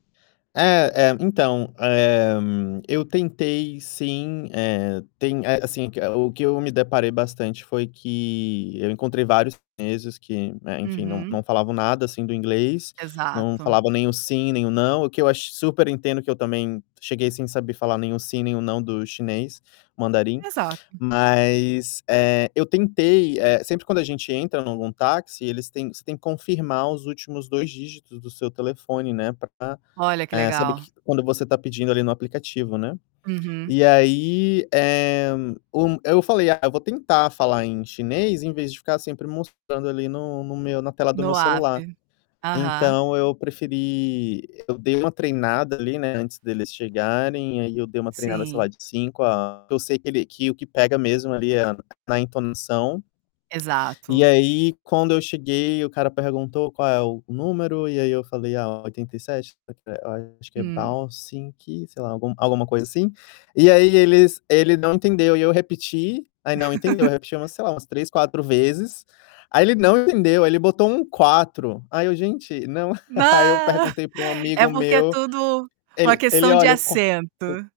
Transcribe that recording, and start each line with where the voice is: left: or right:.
left: É, é, então, eh, eu tentei sim, eh, tem eh, assim, que o o que eu me deparei bastante foi que eu encontrei vários chineses que, né, enfim, não
right: Uhum.
left: não falavam nada, assim, do inglês, não
right: Exato.
left: falavam nem o "sim.", nem o "não". O que eu acho super entendo por que eu também cheguei sem saber falar nem o "sim.", nem o "não." do chinês, mandarim.
right: Exato.
left: Mas, eh, eu tentei eh, sempre quando a gente entra em algum táxi eles têm você tem que confirmar os últimos 2 dígitos do seu telefone, né, pra,
right: Olha que
left: eh, saber
right: legal.
left: q quando você está pedindo ali no aplicativo, né.
right: Uhum.
left: E aí, eh, o eu falei: "Ah, eu vou tentar falar em chinês invés de ficar sempre mostrando ali no no meu na tela do meu
right: No
left: celular".
right: APP. Aham.
left: Então eu preferi eu dei uma treinada ali, né, antes deles chegarem, aí eu dei uma treinada sei
right: Sim.
left: lá de 5 a porque eu sei que ele que o que pega mesmo ali é a na entonação. E
right: Exato.
left: aí quando eu cheguei o cara perguntou: "Qual é o número?". E aí eu falei: "Ah, 87", eu falei a acho que é
right: Hum.
left: 八十七, sei lá, algum alguma coisa assim. E aí eles ele não entendeu e aí eu repeti, aí não entendeu, eu repeti umas, sei lá, umas 3, 4 vezes. Aí ele não entendeu. Aí ele botou um 4, aí eu: "Gente, não!".
right: Ah,
left: Aí eu perguntei pra um
right: é
left: amigo
right: porque é
left: meu,
right: tudo uma
left: ele ele:
right: questão de
left: "Olha o qua o"
right: acento.